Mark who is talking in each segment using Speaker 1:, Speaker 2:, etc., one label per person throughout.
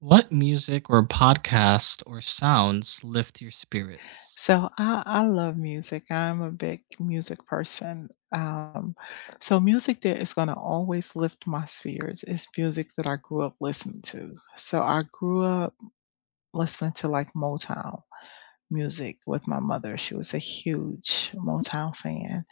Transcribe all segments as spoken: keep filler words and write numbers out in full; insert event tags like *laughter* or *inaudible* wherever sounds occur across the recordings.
Speaker 1: What music or podcast or sounds lift your spirits?
Speaker 2: So I, I love music. I'm a big music person. Um, so music that is going to always lift my spirits is music that I grew up listening to. So I grew up listening to like Motown music with my mother. She was a huge Motown fan.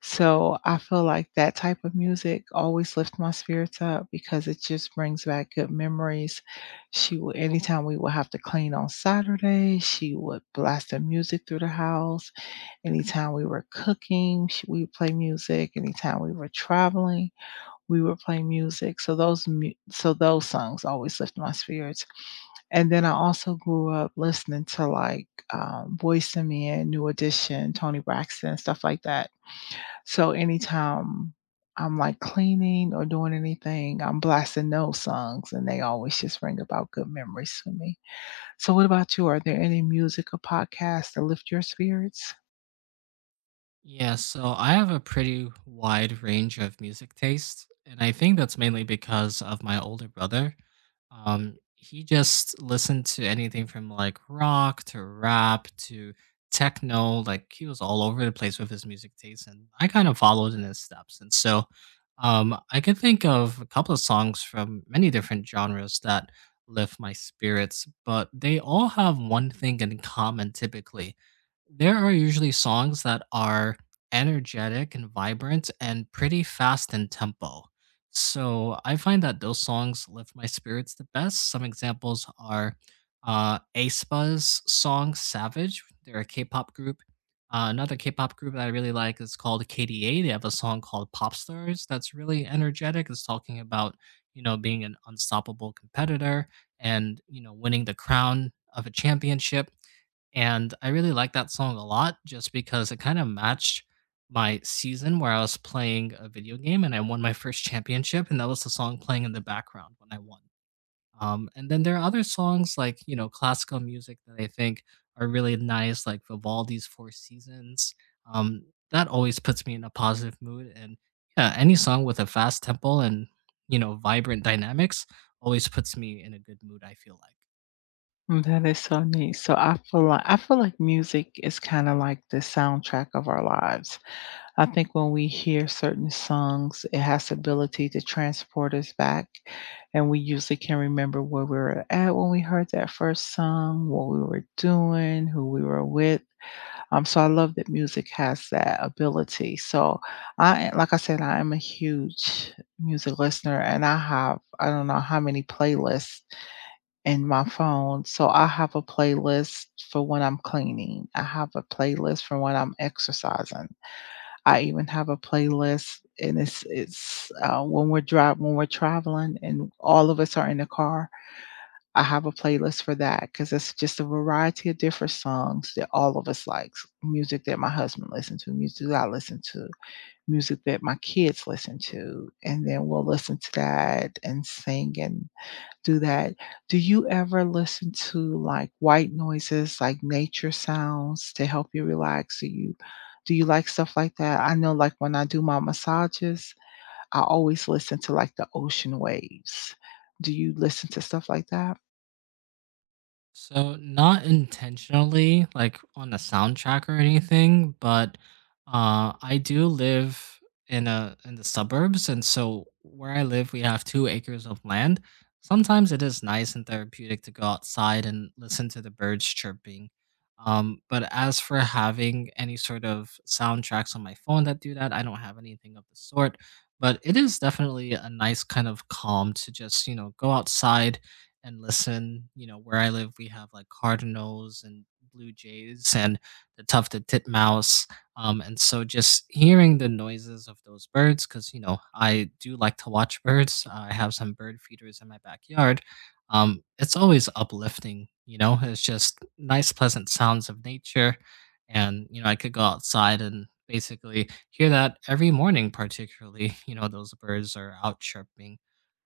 Speaker 2: So I feel like that type of music always lifts my spirits up because it just brings back good memories she would Anytime we would have to clean on Saturday, she would blast the music through the house. Anytime we were cooking, sh we would play music. Anytime we were traveling, we would play music. So those mu so those songs always lift my spirits. And then I also grew up listening to, like, um, Boyz two Men, New Edition, Tony Braxton, stuff like that. So anytime I'm, like, cleaning or doing anything, I'm blasting those songs, and they always just bring about good memories for me. So what about you? Are there any music or podcasts that lift your spirits?
Speaker 1: Yeah, so I have a pretty wide range of music taste, and I think that's mainly because of my older brother. Um, he just listened to anything from like rock to rap to techno. Like he was all over the place with his music taste, and I kind of followed in his steps. And so, um, I could think of a couple of songs from many different genres that lift my spirits, but they all have one thing in common typically. There are usually songs that are energetic and vibrant and pretty fast in tempo. So I find that those songs lift my spirits the best. Some examples are uh, aespa's song Savage. They're a K pop group. Uh, another K pop group that I really like is called K D A. They have a song called Pop Stars that's really energetic. It's talking about, you know, being an unstoppable competitor and, you know, winning the crown of a championship, and I really like that song a lot just because it kind of matched my season where I was playing a video game and I won my first championship. And that was the song playing in the background when I won. Um, and then there are other songs like, you know, classical music that I think are really nice, like Vivaldi's Four Seasons. Um, that always puts me in a positive mood. And yeah, any song with a fast tempo and, you know, vibrant dynamics always puts me in a good mood, I feel like.
Speaker 2: Mm, that is so neat. So I feel like I feel like music is kind of like the soundtrack of our lives. I think when we hear certain songs, it has the ability to transport us back, and we usually can remember where we were at when we heard that first song, what we were doing, who we were with. Um, so I love that music has that ability. So I, like I said, I am a huge music listener, and I have I don't know how many playlists in my phone. So I have a playlist for when I'm cleaning. I have a playlist for when I'm exercising. I even have a playlist, and it's it's uh, when we're drive when we're traveling, and all of us are in the car. I have a playlist for that because it's just a variety of different songs that all of us likes. Music that my husband listens to, music that I listen to, music that my kids listen to, and then we'll listen to that and sing and do that. Do you ever listen to, like, white noises, like nature sounds to help you relax? Do you do you like stuff like that? I know, like, when I do my massages, I always listen to, like, the ocean waves. Do you listen to stuff like that?
Speaker 1: So not intentionally, like on a soundtrack or anything, but uh, I do live in a in the suburbs, and so where I live, we have two acres of land. Sometimes it is nice and therapeutic to go outside and listen to the birds chirping. Um, but as for having any sort of soundtracks on my phone that do that, I don't have anything of the sort. But it is definitely a nice kind of calm to just, you know, go outside and listen. You know, where I live, we have like Cardinals and Blue Jays and the tufted titmouse. Um, and so just hearing the noises of those birds, because, you know, I do like to watch birds. I have some bird feeders in my backyard. Um, it's always uplifting, you know, it's just nice, pleasant sounds of nature. And, you know, I could go outside and basically hear that every morning, particularly, *laughs* you know, those birds are out chirping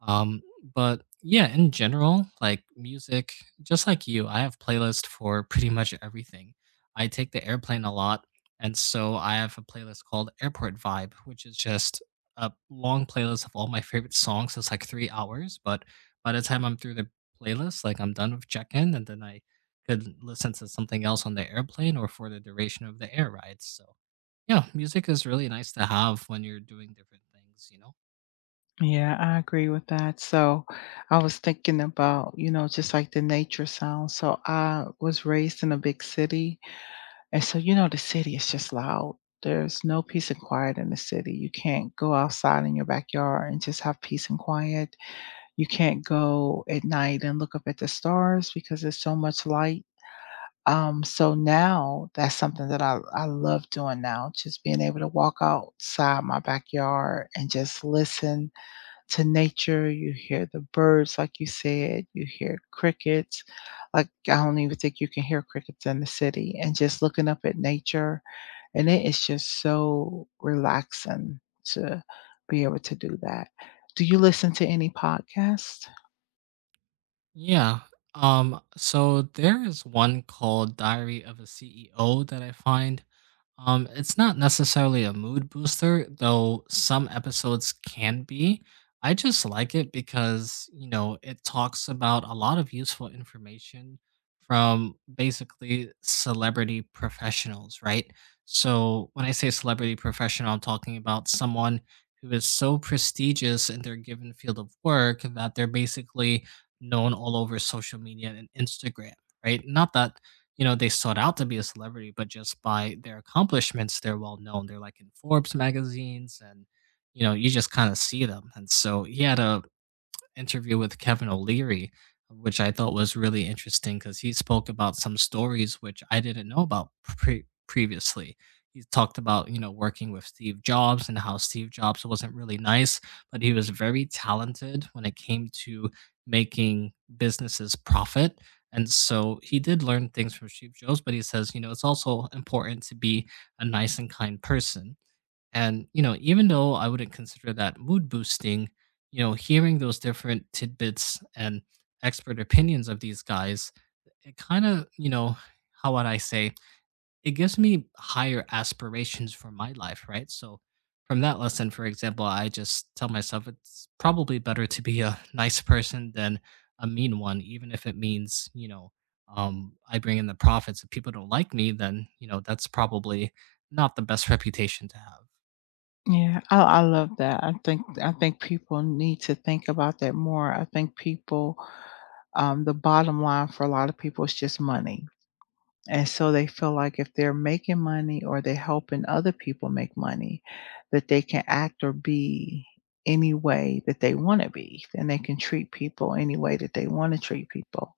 Speaker 1: um, but yeah, in general, like music, just like you, I have playlists for pretty much everything. I take the airplane a lot, and so I have a playlist called Airport Vibe, which is just a long playlist of all my favorite songs. It's like three hours, but by the time I'm through the playlist, like I'm done with check-in, and then I could listen to something else on the airplane or for the duration of the air ride. So yeah, music is really nice to have when you're doing different things, you know?
Speaker 2: Yeah, I agree with that. So, I was thinking about, you know, just like the nature sounds. So, I was raised in a big city. And so, you know, the city is just loud. There's no peace and quiet in the city. You can't go outside in your backyard and just have peace and quiet. You can't go at night and look up at the stars because there's so much light. Um, so now that's something that I, I love doing now, just being able to walk outside my backyard and just listen to nature. You hear the birds, like you said, you hear crickets. Like I don't even think you can hear crickets in the city, and just looking up at nature and it is just so relaxing to be able to do that. Do you listen to any podcasts?
Speaker 1: Yeah. Um, so there is one called Diary of a C E O that I find um, It's not necessarily a mood booster, though some episodes can be. I just like it because, you know, it talks about a lot of useful information from basically celebrity professionals, right? So when I say celebrity professional, I'm talking about someone who is so prestigious in their given field of work that they're basically known all over social media and Instagram, right? Not that, you know, they sought out to be a celebrity, but just by their accomplishments, they're well known. They're like in Forbes magazines and, you know, you just kind of see them. And so he had a interview with Kevin O'Leary, which I thought was really interesting because he spoke about some stories which I didn't know about pre- previously. He talked about, you know, working with Steve Jobs and how Steve Jobs wasn't really nice, but he was very talented when it came to making businesses profit. And so he did learn things from Steve Jobs, but he says, you know, it's also important to be a nice and kind person. And, you know, even though I wouldn't consider that mood boosting, you know, hearing those different tidbits and expert opinions of these guys, it kind of, you know, how would I say, it gives me higher aspirations for my life, right? So from that lesson, for example, I just tell myself it's probably better to be a *laughs* nice person than a mean one, even if it means, you know, um, I bring in the profits. If people don't like me, then, you know, that's probably not the best *laughs* reputation to have.
Speaker 2: Yeah, I, I love that. I think I think people need to think about that more. I think people, um, the bottom line for a lot of people is just money, and so they feel like if they're making money or they're helping other people make money, that they can act or be any way that they want to be, and they can treat people any way that they want to treat people.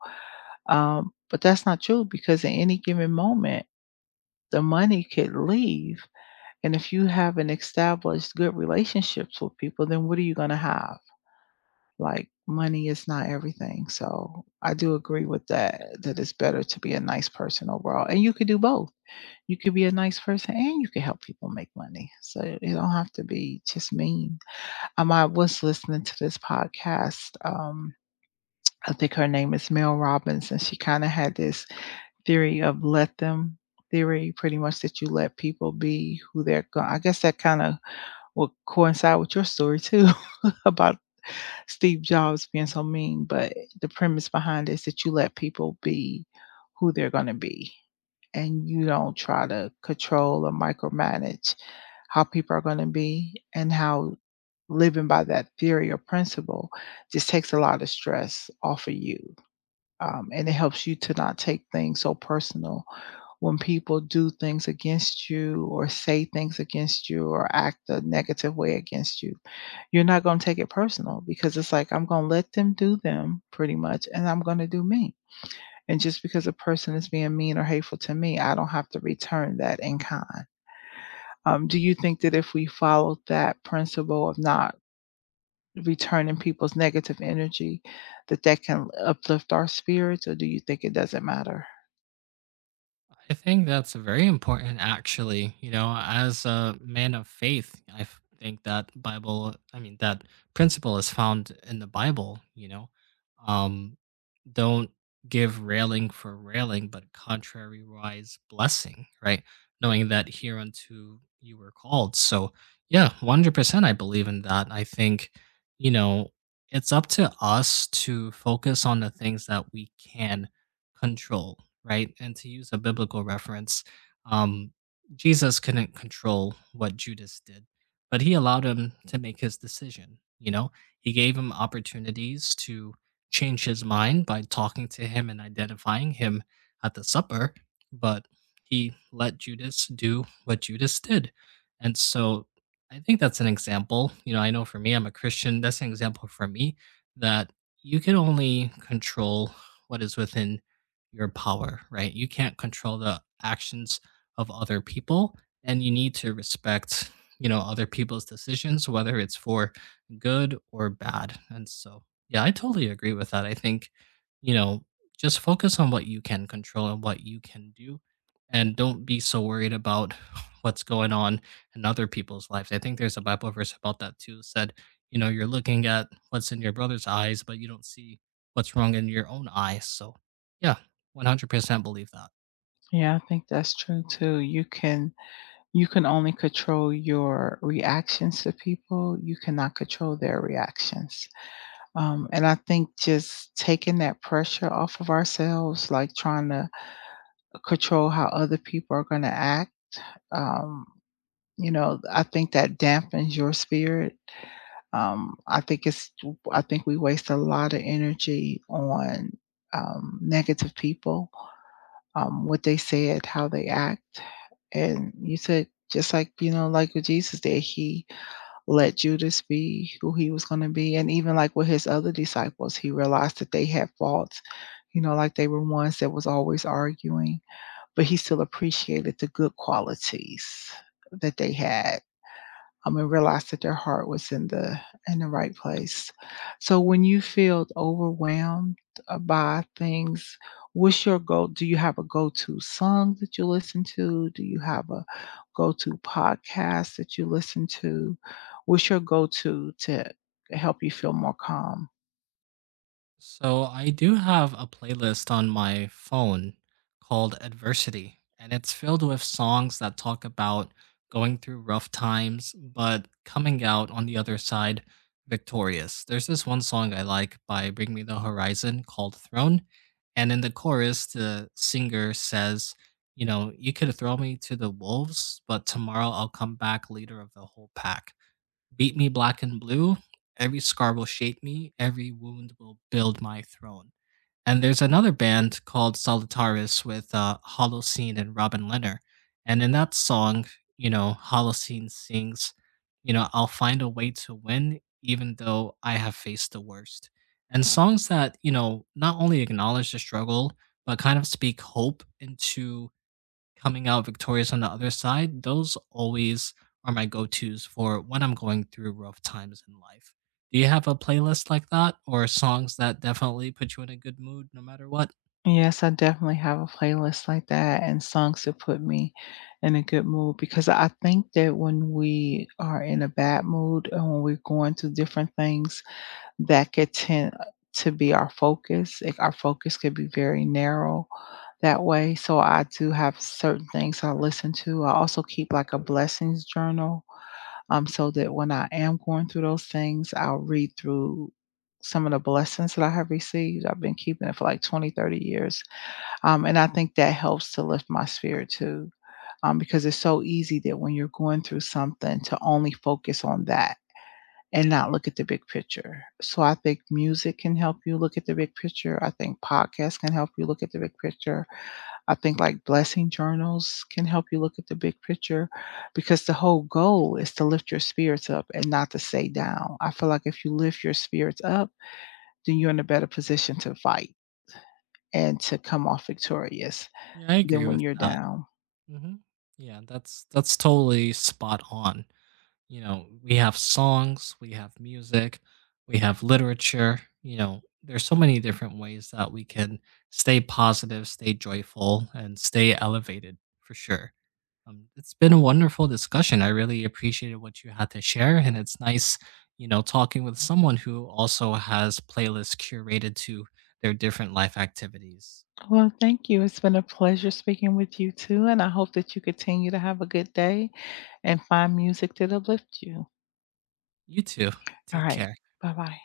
Speaker 2: Um, but that's not true because at any given moment, the money could leave. And if you haven't established good relationships with people, then what are you going to have? Like, money is not everything. So I do agree with that, that it's better to be a nice person overall. And you could do both. You could be a nice person and you could help people make money. So it don't have to be just mean. Um, I was listening to this podcast. Um, I think her name is Mel Robbins, and she kind of had this theory of let them theory, pretty much that you let people be who they're going. I guess that kind of will coincide with your story too *laughs* about Steve Jobs being so mean. But the premise behind it is that you let people be who they're going to be, and you don't try to control or micromanage how people are going to be and how living by that theory or principle just takes a lot of stress off of you. Um, and it helps you to not take things so personal when people do things against you or say things against you or act a negative way against you, you're not going to take it personal because it's like, I'm going to let them do them pretty much, and I'm going to do me. And just because a person is being mean or hateful to me, I don't have to return that in kind. Um, do you think that if we followed that principle of not returning people's negative energy, that that can uplift our spirits, or do you think it doesn't matter?
Speaker 1: I think that's very important actually. You know, as a man of faith, I f- think that Bible, I mean that principle is found in the Bible, you know. Um don't give railing for railing, but contrariwise blessing, right? Knowing that hereunto you were called. So, yeah, one hundred percent I believe in that. I think, you know, it's up to us to focus on the things that we can control, right? And to use a biblical reference, um, Jesus couldn't control what Judas did, but he allowed him to make his decision. You know, he gave him opportunities to change his mind by talking to him and identifying him at the supper, but he let Judas do what Judas did. And so I think that's an example. You know, I know for me, I'm a Christian. That's an example for me that you can only control what is within your power, right? You can't control the actions of other people, and you need to respect, you know, other people's decisions, whether it's for good or bad. And so, yeah, I totally agree with that. I think, you know, just focus on what you can control and what you can do, and don't be so worried about *sighs* what's going on in other people's lives. I think there's a Bible verse about that too. Said, you know, you're looking at what's in your brother's eyes, but you don't see what's wrong in your own eyes. So, yeah, one hundred percent believe that.
Speaker 2: Yeah, I think that's true too. You can you can only control your reactions to people. You cannot control their reactions. Um, and I think just taking that pressure off of ourselves, like trying to control how other people are going to act, um, you know, I think that dampens your spirit. Um, I think it's, I think we waste a lot of energy on um, negative people, um, what they said, how they act. And you said, just like, you know, like with Jesus did, he let Judas be who he was going to be. And even like with his other disciples, he realized that they had faults, you know, like they were ones that was always arguing, but he still appreciated the good qualities that they had um, and realized that their heart was in the in the right place. So when you feel overwhelmed uh, by things, what's your go? Do you have a go-to song that you listen to? Do you have a go-to podcast that you listen to? What's your go-to to help you feel more calm?
Speaker 1: So I do have a playlist on my phone called Adversity, and it's filled with songs that talk about going through rough times, but coming out on the other side victorious. There's this one song I like by Bring Me the Horizon called Throne. And in the chorus, the singer says, you know, you could throw me to the wolves, but tomorrow I'll come back leader of the whole pack. Beat me black and blue, every scar will shape me, every wound will build my throne. And there's another band called Solitaris with uh, Holocene and Robin Leonard. And in that song, you know, Holocene sings, you know, I'll find a way to win even though I have faced the worst. And songs that, you know, not only acknowledge the struggle, but kind of speak hope into coming out victorious on the other side, those always are my go-tos for when I'm going through rough times in life. Do you have a playlist like that or songs that definitely put you in a good mood no matter what?
Speaker 2: Yes, I definitely have a playlist like that and songs that put me in a good mood because I think that when we are in a bad mood and when we're going through different things, that could tend to be our focus. Like, our focus could be very narrow that way. So I do have certain things I listen to. I also keep like a blessings journal, um, so that when I am going through those things, I'll read through some of the blessings that I have received. I've been keeping it for like twenty, thirty years. Um, and I think that helps to lift my spirit too, um, because it's so easy that when you're going through something to only focus on that and not look at the big picture. So I think music can help you look at the big picture. I think podcasts can help you look at the big picture. I think like blessing journals can help you look at the big picture because the whole goal is to lift your spirits up and not to stay down. I feel like if you lift your spirits up, then you're in a better position to fight and to come off victorious
Speaker 1: Yeah, I
Speaker 2: than
Speaker 1: agree
Speaker 2: when
Speaker 1: with
Speaker 2: you're
Speaker 1: that.
Speaker 2: down.
Speaker 1: Hmm. Yeah, that's that's totally spot on. You know, we have songs, we have music, we have literature. You know, there's so many different ways that we can stay positive, stay joyful, and stay elevated for sure. Um, it's been a wonderful discussion. I really appreciated what you had to share, and it's nice, you know, talking with someone who also has playlists curated to their different life activities.
Speaker 2: Well, thank you. It's been a pleasure speaking with you too. And I hope that you continue to have a good day and find music that uplift you.
Speaker 1: You too.
Speaker 2: All
Speaker 1: Take
Speaker 2: right.
Speaker 1: care.
Speaker 2: Bye bye.